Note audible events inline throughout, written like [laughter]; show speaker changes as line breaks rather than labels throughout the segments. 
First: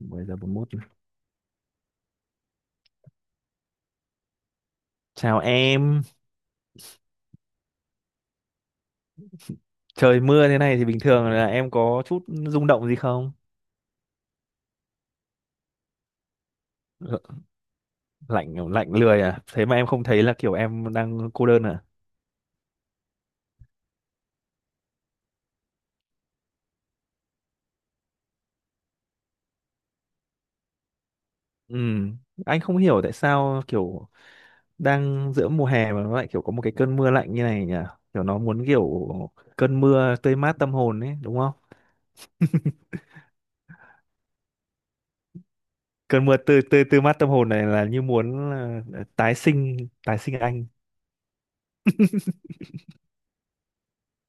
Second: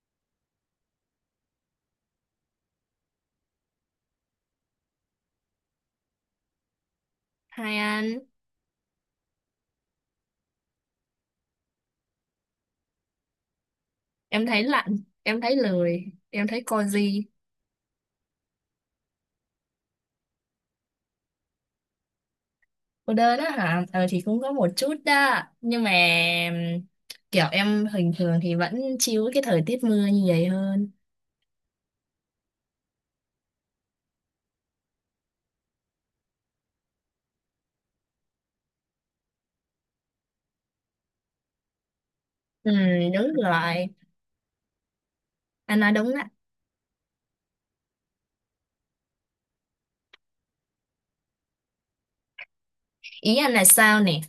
10 giờ 41 rồi. Chào em,
Hai anh,
trời mưa thế này thì bình thường là em có chút rung động gì không?
em thấy lạnh, em thấy lười, em thấy cozy.
L- Lạnh lạnh lười à? Thế mà em không thấy là kiểu em đang cô đơn à?
Cô đơn á hả? Ờ thì cũng có một chút đó. Nhưng mà ừm, kiểu em bình thường thì vẫn chill cái thời tiết mưa như vậy hơn.
Ừ, anh không hiểu tại sao kiểu đang giữa mùa hè mà nó lại kiểu có một cái cơn mưa lạnh như này nhỉ? Kiểu nó muốn kiểu cơn mưa tươi mát tâm hồn ấy, đúng không?
Ừ, đúng rồi. Anh nói đúng
Cơn
á.
mưa tươi tươi tươi mát tâm hồn này là như muốn là tái sinh, tái sinh anh.
Ý anh là sao nè?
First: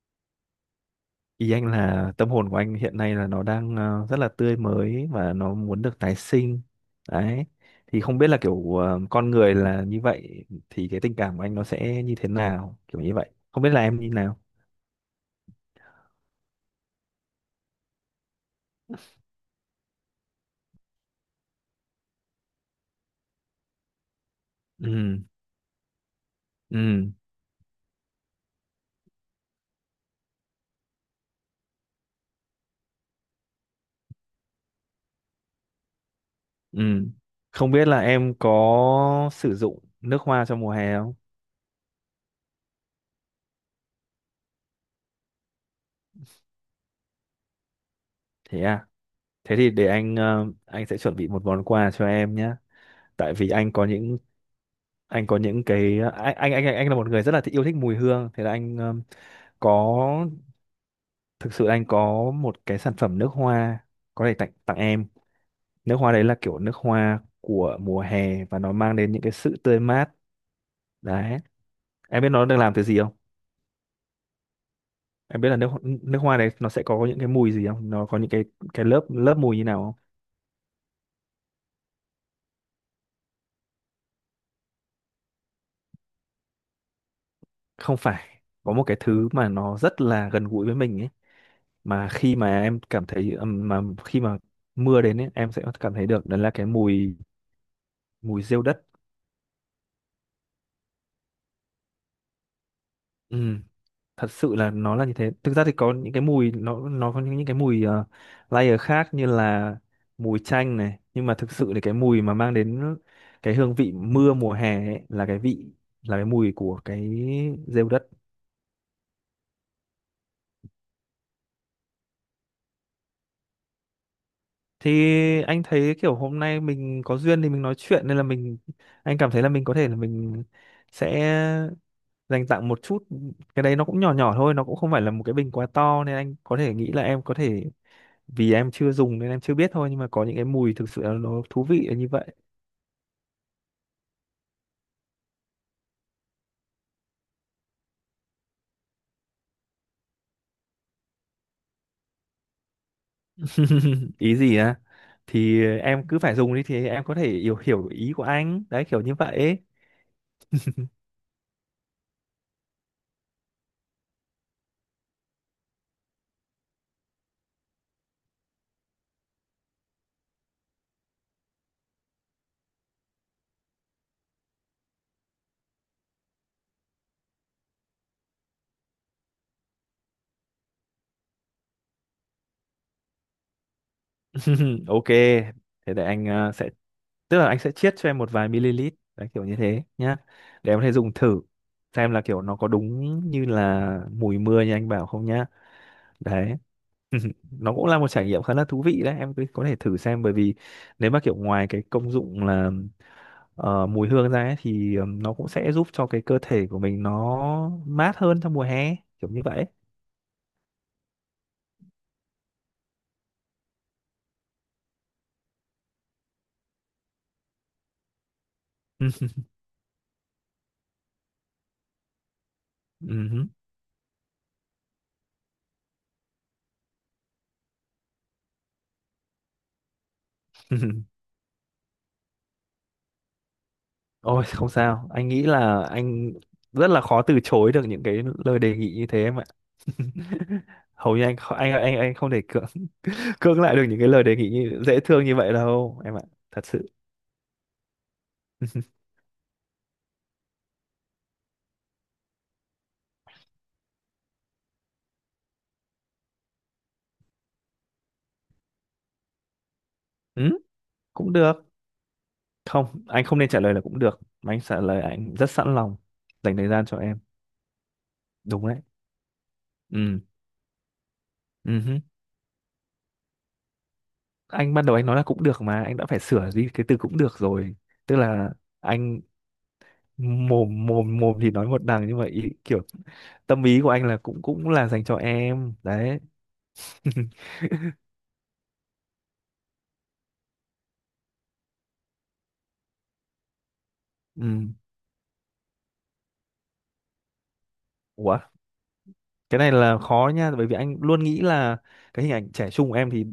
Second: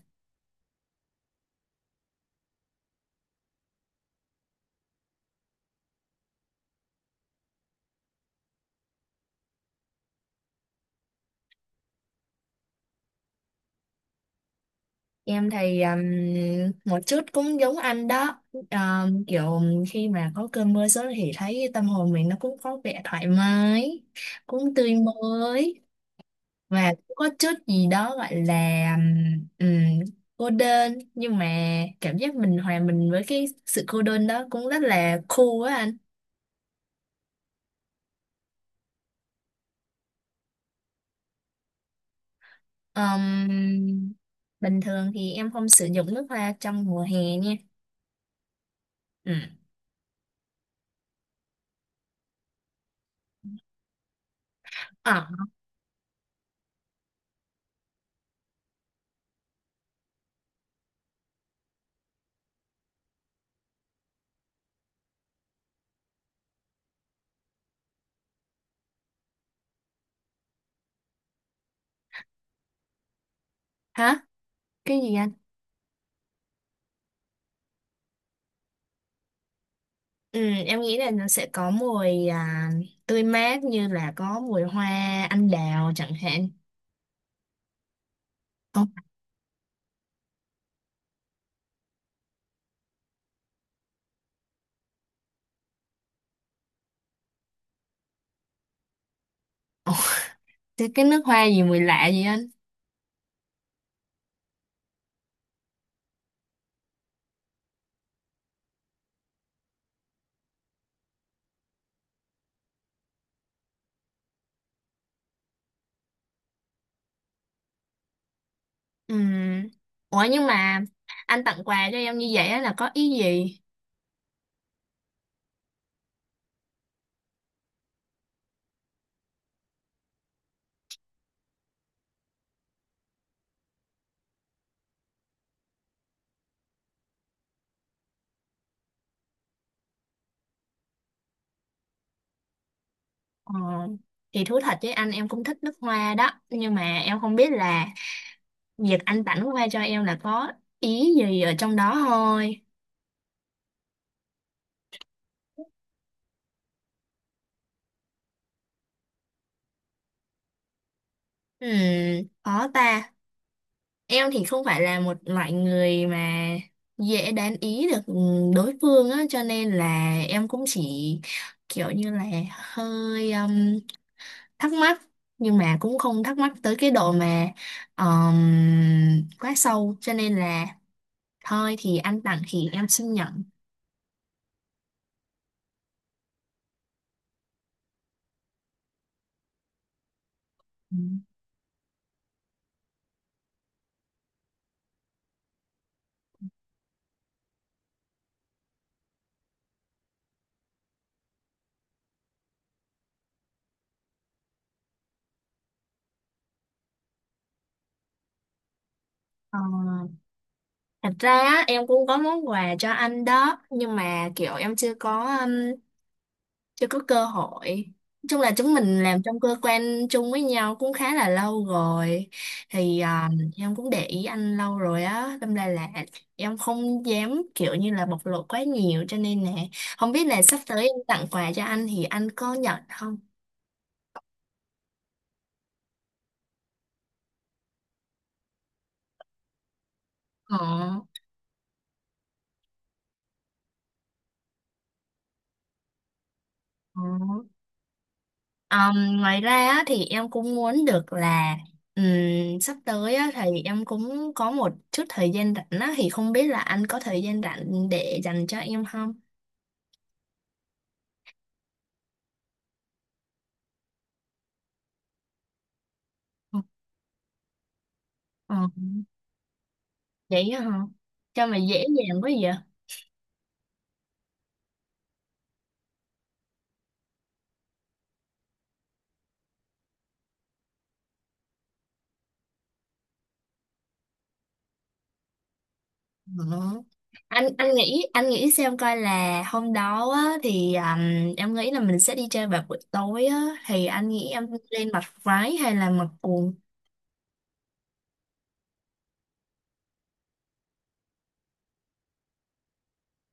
Ý anh là tâm hồn của anh hiện nay là nó đang rất là tươi mới và nó muốn được tái sinh. Đấy. Thì không biết là kiểu ờ, con người là như vậy thì cái tình cảm của anh nó sẽ như thế nào, kiểu như vậy. Không biết là em như nào.
Em thì một chút cũng giống anh đó. Kiểu khi mà có cơn mưa xuống thì thấy tâm hồn mình nó cũng có vẻ thoải mái, cũng tươi
Ừ,
mới. Và
ừ,
cũng có chút gì đó gọi là ừm, cô đơn nhưng mà cảm giác mình hòa mình với cái sự cô đơn đó cũng rất là cool á anh.
ừ. Không biết là em có sử dụng nước hoa trong mùa hè không?
Ừm, Bình thường thì em không sử dụng nước hoa trong mùa hè nha.
Thế à.
Ừ.
Thế thì để anh anh sẽ chuẩn bị một món quà cho em nhé. Tại vì anh
À,
có những cái anh anh là một người rất là yêu thích mùi hương, thế là anh có, thực sự anh có một cái sản phẩm nước hoa, có thể tặng tặng em. Nước hoa đấy là kiểu nước hoa của mùa hè và nó mang đến những cái sự tươi mát đấy. Em biết nó được làm từ gì không?
hả? Cái gì anh?
Em biết là nước nước hoa đấy nó sẽ có những cái mùi gì không, nó có những cái lớp lớp mùi như nào không?
Ừ, em nghĩ là nó sẽ có mùi tươi mát như là có mùi hoa anh đào chẳng hạn.
Không phải, có một
Không.
cái thứ mà nó rất là gần gũi với mình ấy, mà khi mà em cảm thấy mà khi mà mưa đến ấy, em sẽ cảm thấy được đó là cái mùi mùi rêu đất.
Ồ, thế cái nước hoa gì mùi lạ vậy anh?
Ừm, Thật sự là nó là như thế. Thực ra thì có những cái mùi, nó có những cái mùi layer khác như là mùi chanh này, nhưng mà thực sự thì cái mùi mà mang đến cái hương vị mưa mùa hè ấy, là cái vị, là cái mùi của cái rêu đất.
Ừ. Ủa nhưng mà anh tặng quà cho em như vậy á là có ý gì?
Thì anh thấy kiểu hôm nay mình có duyên thì mình nói chuyện, nên là mình, anh cảm thấy là mình có thể là mình sẽ dành tặng một chút. Cái đấy nó cũng nhỏ nhỏ thôi, nó cũng không phải là một cái bình quá to nên anh có thể nghĩ là em có thể, vì em chưa dùng nên em chưa biết thôi, nhưng mà có những cái mùi thực sự là nó thú vị là như vậy.
Ờ, thì thú thật với anh em cũng thích nước hoa đó nhưng mà em không biết là việc anh tặng nước hoa cho em là có ý gì ở trong đó thôi.
[laughs] Ý gì á? Thì em cứ phải dùng đi thì em có thể hiểu hiểu ý của anh đấy, kiểu như vậy ấy.
Ừ, khó ta. Em thì không phải là một loại người mà dễ đoán ý được đối phương á cho nên là em cũng chỉ kiểu như là hơi thắc mắc nhưng mà cũng không thắc mắc tới cái độ mà quá sâu cho nên là thôi thì anh tặng thì em xin nhận.
[laughs] Ok, thế để anh sẽ, tức là anh sẽ chiết cho em một vài ml, đấy kiểu như thế nhá, để em có thể
Ừ.
dùng thử xem là kiểu nó có đúng như là mùi mưa như anh bảo không nhá. Đấy. [laughs] Nó cũng là một trải nghiệm khá là thú vị đấy, em cứ có thể thử xem, bởi vì nếu mà kiểu ngoài cái công dụng là mùi hương ra ấy, thì nó cũng sẽ giúp cho cái cơ thể của mình nó mát hơn trong mùa hè, kiểu như
Ờ,
vậy.
thật ra á, em cũng có món quà cho anh đó nhưng mà kiểu em chưa có chưa có cơ hội. Nói chung là chúng mình làm
Ừ,
trong cơ quan chung với nhau cũng khá là lâu rồi thì
ừ.
em cũng để ý anh lâu rồi á, đâm ra là em không dám kiểu như là bộc lộ quá nhiều cho nên nè, không biết là sắp tới em
[laughs]
tặng quà cho anh thì anh có nhận không?
Ôi không sao, anh nghĩ là anh rất là khó từ chối được những cái lời đề nghị như thế em ạ.
Ờ,
[laughs] Hầu như anh không thể cưỡng, [laughs] cưỡng lại được những cái lời đề nghị như, dễ thương như vậy đâu em ạ, thật sự.
ờ.
[laughs]
Ngoài ra á, thì em cũng muốn được là sắp tới á, thì em cũng có một chút thời gian rảnh á, thì không biết là anh có thời gian rảnh để dành cho em không?
ừ, cũng được. Không, anh không nên trả lời là cũng được. Mà anh trả lời anh rất sẵn lòng dành thời gian cho em.
Ờ.
Đúng đấy. Ừ.
Vậy á hả? Sao mà
Ừ
dễ
hứ.
dàng quá vậy?
Anh ban đầu anh nói là cũng được mà anh đã phải sửa đi cái từ cũng được rồi. Tức là anh, mồm mồm mồm thì nói một đằng nhưng mà ý, kiểu tâm ý của anh là cũng cũng là dành cho em đấy.
Ờ. anh
[laughs]
anh nghĩ, anh nghĩ xem coi là hôm đó á, thì em nghĩ là mình sẽ đi chơi vào buổi tối á, thì anh nghĩ em
Ừ.
lên mặc váy hay là mặc quần?
Ủa, cái này là khó nha, bởi vì anh luôn nghĩ là cái hình ảnh trẻ trung của em thì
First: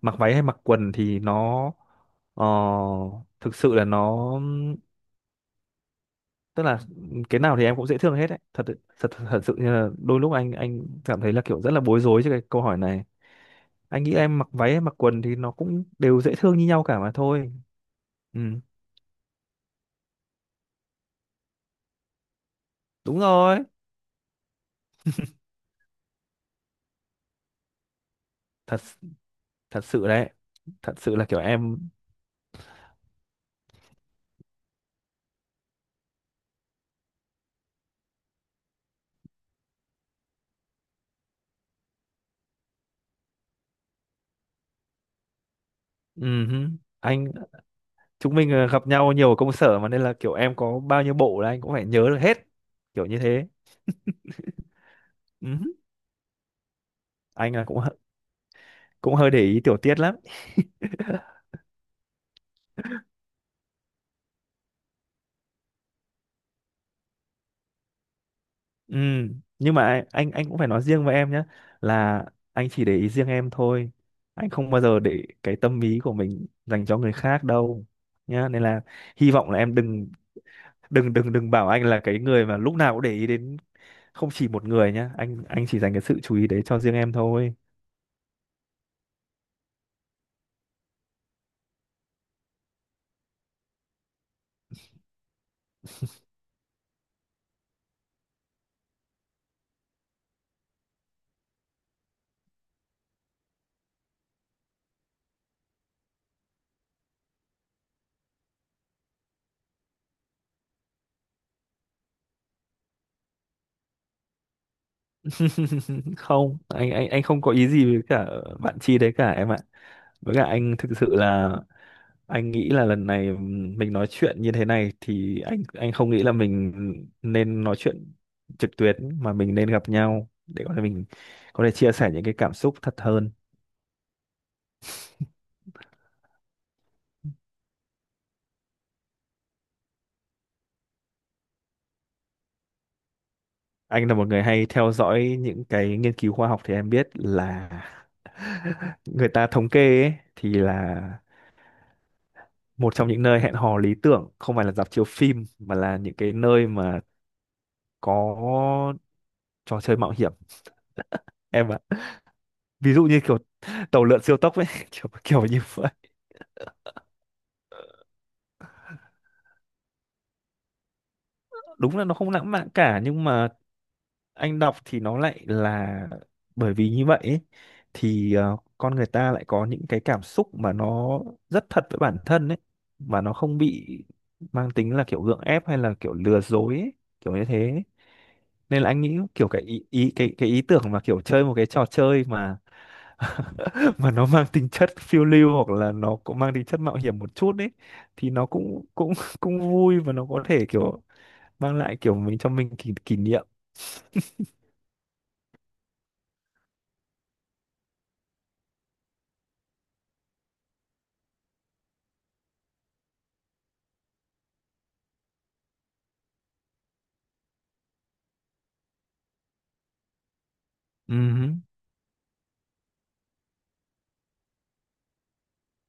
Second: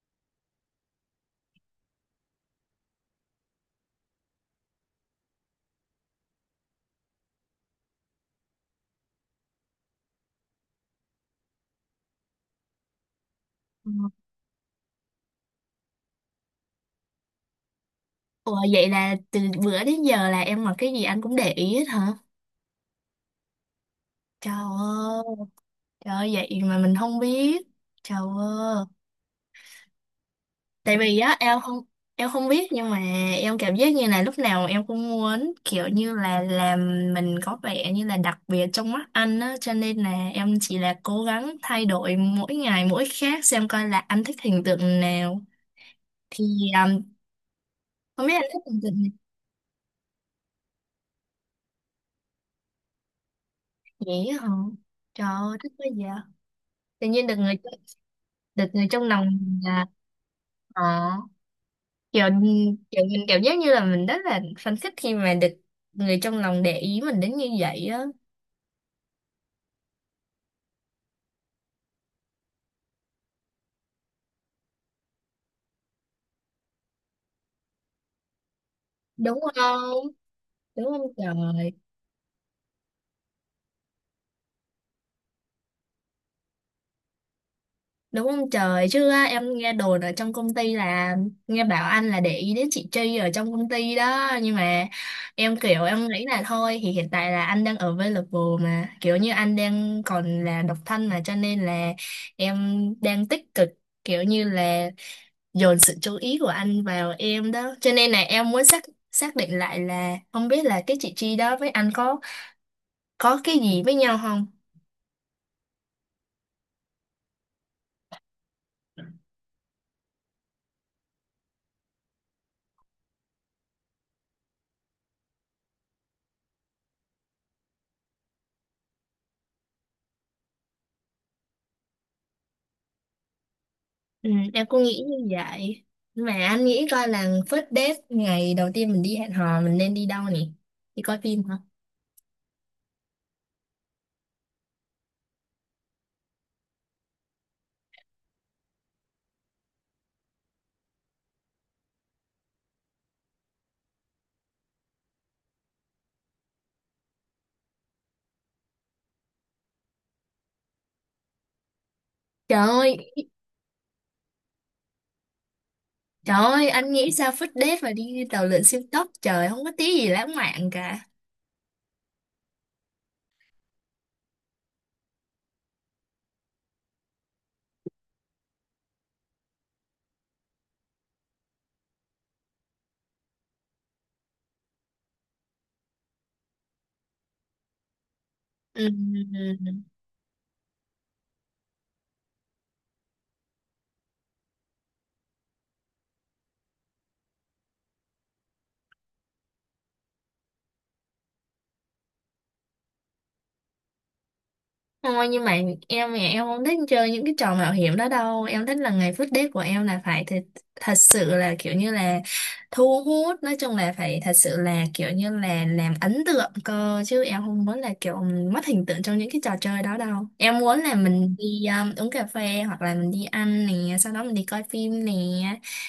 mặc váy hay mặc quần thì nó ờ, thực sự là nó, tức là cái nào thì em cũng dễ thương hết đấy, thật, thật sự như là đôi lúc anh cảm thấy là kiểu rất là bối rối trước cái câu hỏi này.
Ừ.
Anh nghĩ em mặc váy em mặc quần thì nó cũng đều dễ thương như nhau cả mà thôi. Ừ,
Ủa vậy là từ bữa đến giờ là em mặc cái gì anh cũng để ý hết hả?
đúng rồi.
Trời ơi, trời ơi, vậy mà mình không biết. Trời
Thật,
ơi,
thật sự đấy, thật
tại
sự
vì
là
á
kiểu
em không,
em.
em không biết nhưng mà em cảm giác như là lúc nào em cũng muốn kiểu như là làm mình có vẻ như là đặc biệt trong mắt anh á cho nên là em chỉ là cố gắng thay đổi mỗi ngày mỗi khác xem coi là anh thích hình tượng nào thì
Ừ hứ.
um,
Anh,
không biết
chúng
anh
mình
thích hình
gặp
tượng này.
nhau nhiều ở công sở mà nên là kiểu em có bao nhiêu bộ là anh cũng phải nhớ được hết, kiểu như thế.
Dễ hả? Trời
Ừ
ơi
hứ.
thích quá vậy! Tự nhiên được
Anh
người,
là cũng
được người trong
cũng
lòng
hơi để
mình
ý tiểu
là
tiết lắm.
ờ, kiểu kiểu mình cảm giác như là mình rất là phấn khích khi mà được người trong lòng để ý mình đến như vậy á.
Ừ, nhưng mà anh cũng phải nói riêng với em nhé, là anh chỉ để ý riêng em thôi. Anh không bao giờ để cái tâm ý của mình dành cho người khác đâu nhá. Nên là hy
Đúng
vọng là em
không?
đừng,
Đúng không
đừng bảo
trời?
anh là cái người mà lúc nào cũng để ý đến không chỉ một người nhá. Anh chỉ dành cái sự chú ý đấy cho riêng em thôi.
Đúng không trời? Chứ á, em nghe đồn ở trong công ty là nghe bảo anh là để ý đến chị Tri ở trong công ty đó nhưng mà em kiểu em nghĩ là thôi thì hiện tại là anh đang available mà kiểu như anh đang còn là độc thân mà cho nên là em đang tích cực kiểu như là dồn sự chú ý của anh vào em đó cho nên là em muốn xác, xác định lại là không biết là cái chị Tri đó với anh có cái gì với nhau không.
[laughs] Không, anh không có ý gì với cả bạn Chi đấy cả em ạ. Với cả anh thực sự là anh nghĩ là lần này mình nói chuyện như thế này thì anh không nghĩ là mình nên nói chuyện trực tuyến, mà mình nên gặp nhau để có thể mình có thể chia sẻ những cái cảm xúc thật hơn.
Ừ, em cũng nghĩ như vậy. Mà anh nghĩ coi là first date ngày đầu tiên mình đi hẹn hò mình nên đi đâu nhỉ? Đi coi phim hả?
Anh là một người hay theo dõi những cái nghiên cứu khoa học thì em biết là [laughs] người ta thống kê ấy, thì là một trong những nơi hẹn hò lý tưởng không phải là rạp chiếu phim mà là những cái nơi mà có trò chơi mạo hiểm em ạ.
Trời
Ví
ơi,
dụ như kiểu tàu lượn siêu tốc ấy, [laughs] kiểu kiểu như vậy.
trời ơi, anh nghĩ sao first date mà đi tàu lượn siêu tốc? Trời, không có tí gì lãng mạn cả.
Đúng là nó không lãng mạn cả, nhưng mà anh đọc thì nó lại là, bởi vì như vậy ấy, thì con người ta lại có những cái cảm xúc mà nó rất thật với bản thân ấy, mà nó không bị mang tính là kiểu gượng ép hay là kiểu lừa dối ấy, kiểu như thế ấy. Nên
Ừ.
là anh nghĩ kiểu
Ừ,
cái
ừ.
ý, ý cái ý tưởng mà kiểu chơi một cái trò chơi mà [laughs] mà nó mang tính chất phiêu lưu hoặc là nó cũng mang tính chất mạo hiểm một chút ấy thì nó cũng cũng [laughs] cũng vui và nó có thể kiểu mang lại kiểu mình, cho mình kỷ, kỷ niệm.
Thôi nhưng mà em thì em không thích chơi những cái trò mạo hiểm đó đâu. Em thích là ngày first date của em là phải thật, thật sự là kiểu như là thu hút. Nói chung là phải thật sự là kiểu như là làm ấn tượng cơ. Chứ em không muốn là kiểu mất hình tượng trong những cái trò chơi đó đâu. Em muốn là mình
ừ
đi uống cà phê hoặc là mình đi ăn nè. Sau đó mình đi coi phim nè.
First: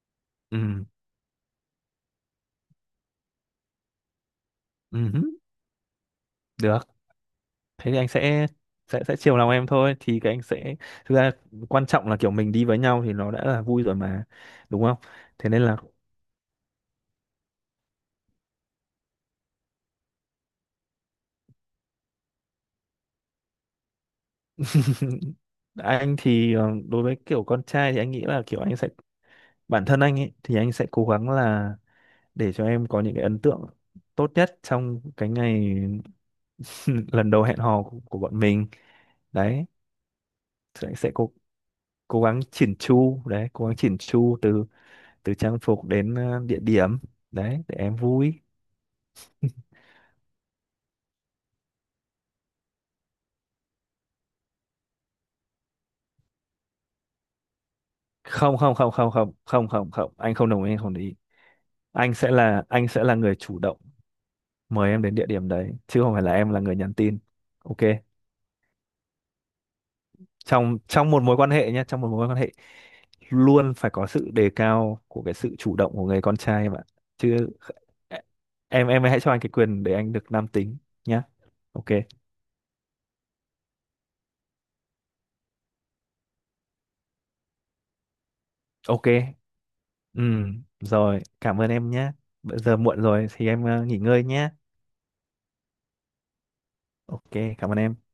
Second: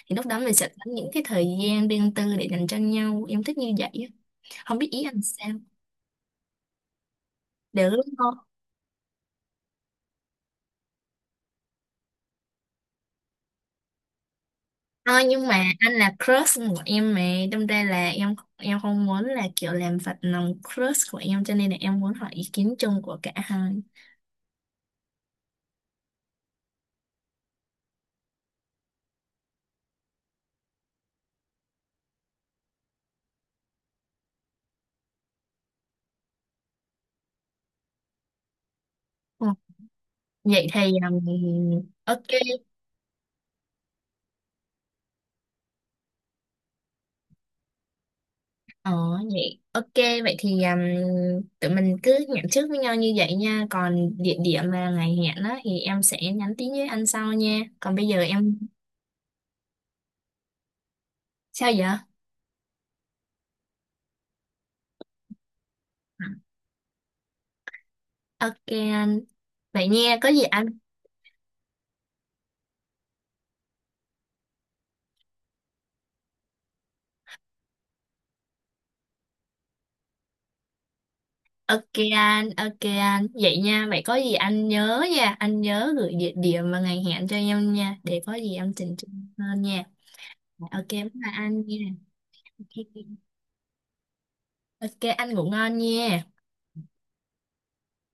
Thì lúc đó mình sẽ có
ừ
những cái thời gian riêng tư để dành cho nhau. Em thích như vậy á. Không biết ý anh
ừ
sao?
được. Thế
Được
thì anh
không?
sẽ, sẽ chiều lòng em thôi, thì cái anh sẽ, thực ra quan trọng là kiểu mình đi với nhau thì nó đã là vui rồi mà, đúng không?
Ờ, nhưng
Thế
mà
nên là
anh là crush của em mà, đâm ra là em không muốn là kiểu làm phật lòng crush của em cho nên là em muốn hỏi ý kiến chung của cả hai.
[laughs] anh thì đối với kiểu con trai thì anh nghĩ là kiểu anh sẽ, bản thân anh ấy thì anh sẽ cố gắng là để cho em có những cái ấn tượng tốt nhất trong cái ngày [laughs] lần đầu hẹn hò của bọn mình
Ờ,
đấy,
vậy thì
sẽ cố
um, ok.
cố gắng chỉn chu đấy, cố gắng chỉn chu từ, từ trang phục đến địa điểm đấy để em vui.
Ờ vậy ok, vậy thì tụi mình cứ hẹn trước với nhau như vậy nha, còn địa điểm và ngày hẹn đó thì em sẽ nhắn tin với anh sau nha, còn bây giờ
không
em
không không không không không không không anh không đồng ý, anh không đồng ý.
sao vậy?
Anh sẽ là, anh sẽ là người chủ động mời em đến địa điểm đấy chứ không phải
Ờ,
là em là người nhắn tin. Ok.
ok anh, vậy nha có gì anh.
Trong trong một mối quan hệ nhé, trong một mối quan hệ luôn phải có sự đề cao của cái sự chủ động của người con trai em ạ, chứ em hãy cho anh cái quyền để anh được nam tính nhá. Ok.
Ok anh, ok anh. Vậy nha, vậy có gì anh nhớ nha, anh nhớ gửi địa điểm và ngày hẹn cho em nha, để có gì em chỉnh
Ok.
chu hơn nha.
Ừ,
Ok, bye
rồi
bye
cảm
anh
ơn
nha.
em nhé, bây giờ
Ok,
muộn rồi thì em nghỉ ngơi nhé.
ok, anh ngủ ngon nha.
Ok, cảm ơn em.